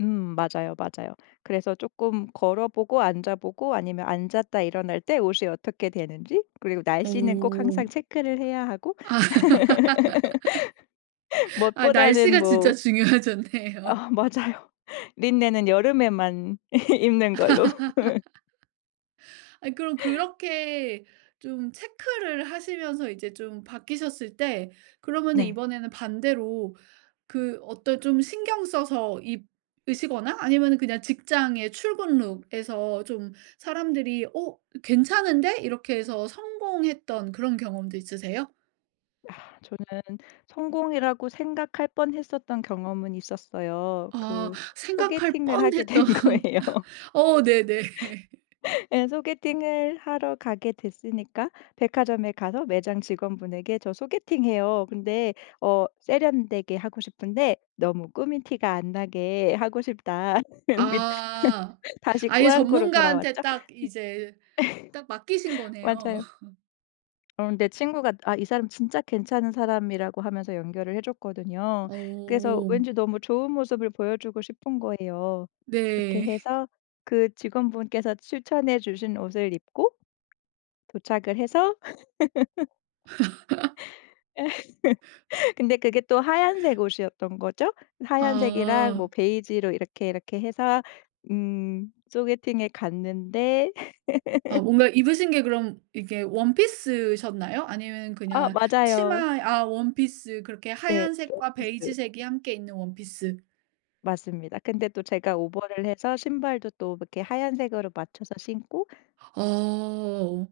음 맞아요, 맞아요. 그래서 쪼끔 걸어 보고 앉아 보고 아니면 앉았다 일어날 때 옷이 어떻게 되는지 그리고 날씨는 꼭 어. 항상 체크를 해야 하고 아 멋보다는 날씨가 진짜 뭐 중요해졌네요. 아 맞아요. 리넨은 여름에만 입는 걸로. 아니 그럼 그렇게 좀 체크를 하시면서 이제 좀 바뀌셨을 때 그러면은 네. 이번에는 반대로 그 어떤 좀 신경 써서 입으시거나 아니면은 그냥 직장의 출근 룩에서 좀 사람들이 "어 괜찮은데?" 이렇게 해서 성공했던 그런 경험도 있으세요? 아 저는 성공이라고 생각할 뻔했었던 경험은 있었어요. 아 그 생각할 소개팅을 하게 된 뻔했던 거예요. 어 네네. 예 소개팅을 하러 가게 됐으니까 백화점에 가서 매장 직원분에게 저 소개팅해요 근데 어 세련되게 하고 싶은데 너무 꾸민 티가 안 나게 하고 싶다. 믿 아. 다시 아예 꾸안꾸로 전문가한테 돌아왔죠. 딱 이제 딱 맡기신 거네요. 맞아요. 어 근데 친구가 아 이 사람 진짜 괜찮은 사람이라고 하면서 연결을 해 줬거든요. 그래서 어. 왠지 너무 좋은 모습을 보여 주고 싶은 거예요. 그렇게 네. 해서 그 직원분께서 추천해 주신 옷을 입고 도착을 해서 근데 그게 또 하얀색 옷이었던 거죠. 하얀색이랑 아. 뭐 베이지로 이렇게, 이렇게 해서 음 소개팅에 갔는데 아 뭔가 입으신 게 그럼 이게 원피스셨나요? 아니면 아 그냥 맞아요. 치마 아 원피스 그렇게 네. 하얀색과 원피스. 베이지색이 함께 있는 원피스. 맞습니다. 근데 또 제가 오버를 해서 신발도 또 뭐 이렇게 하얀색으로 맞춰서 신고 아 오.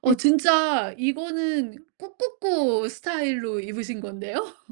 어 진짜 이거는 꾸꾸꾸 스타일로 입으신 건데요?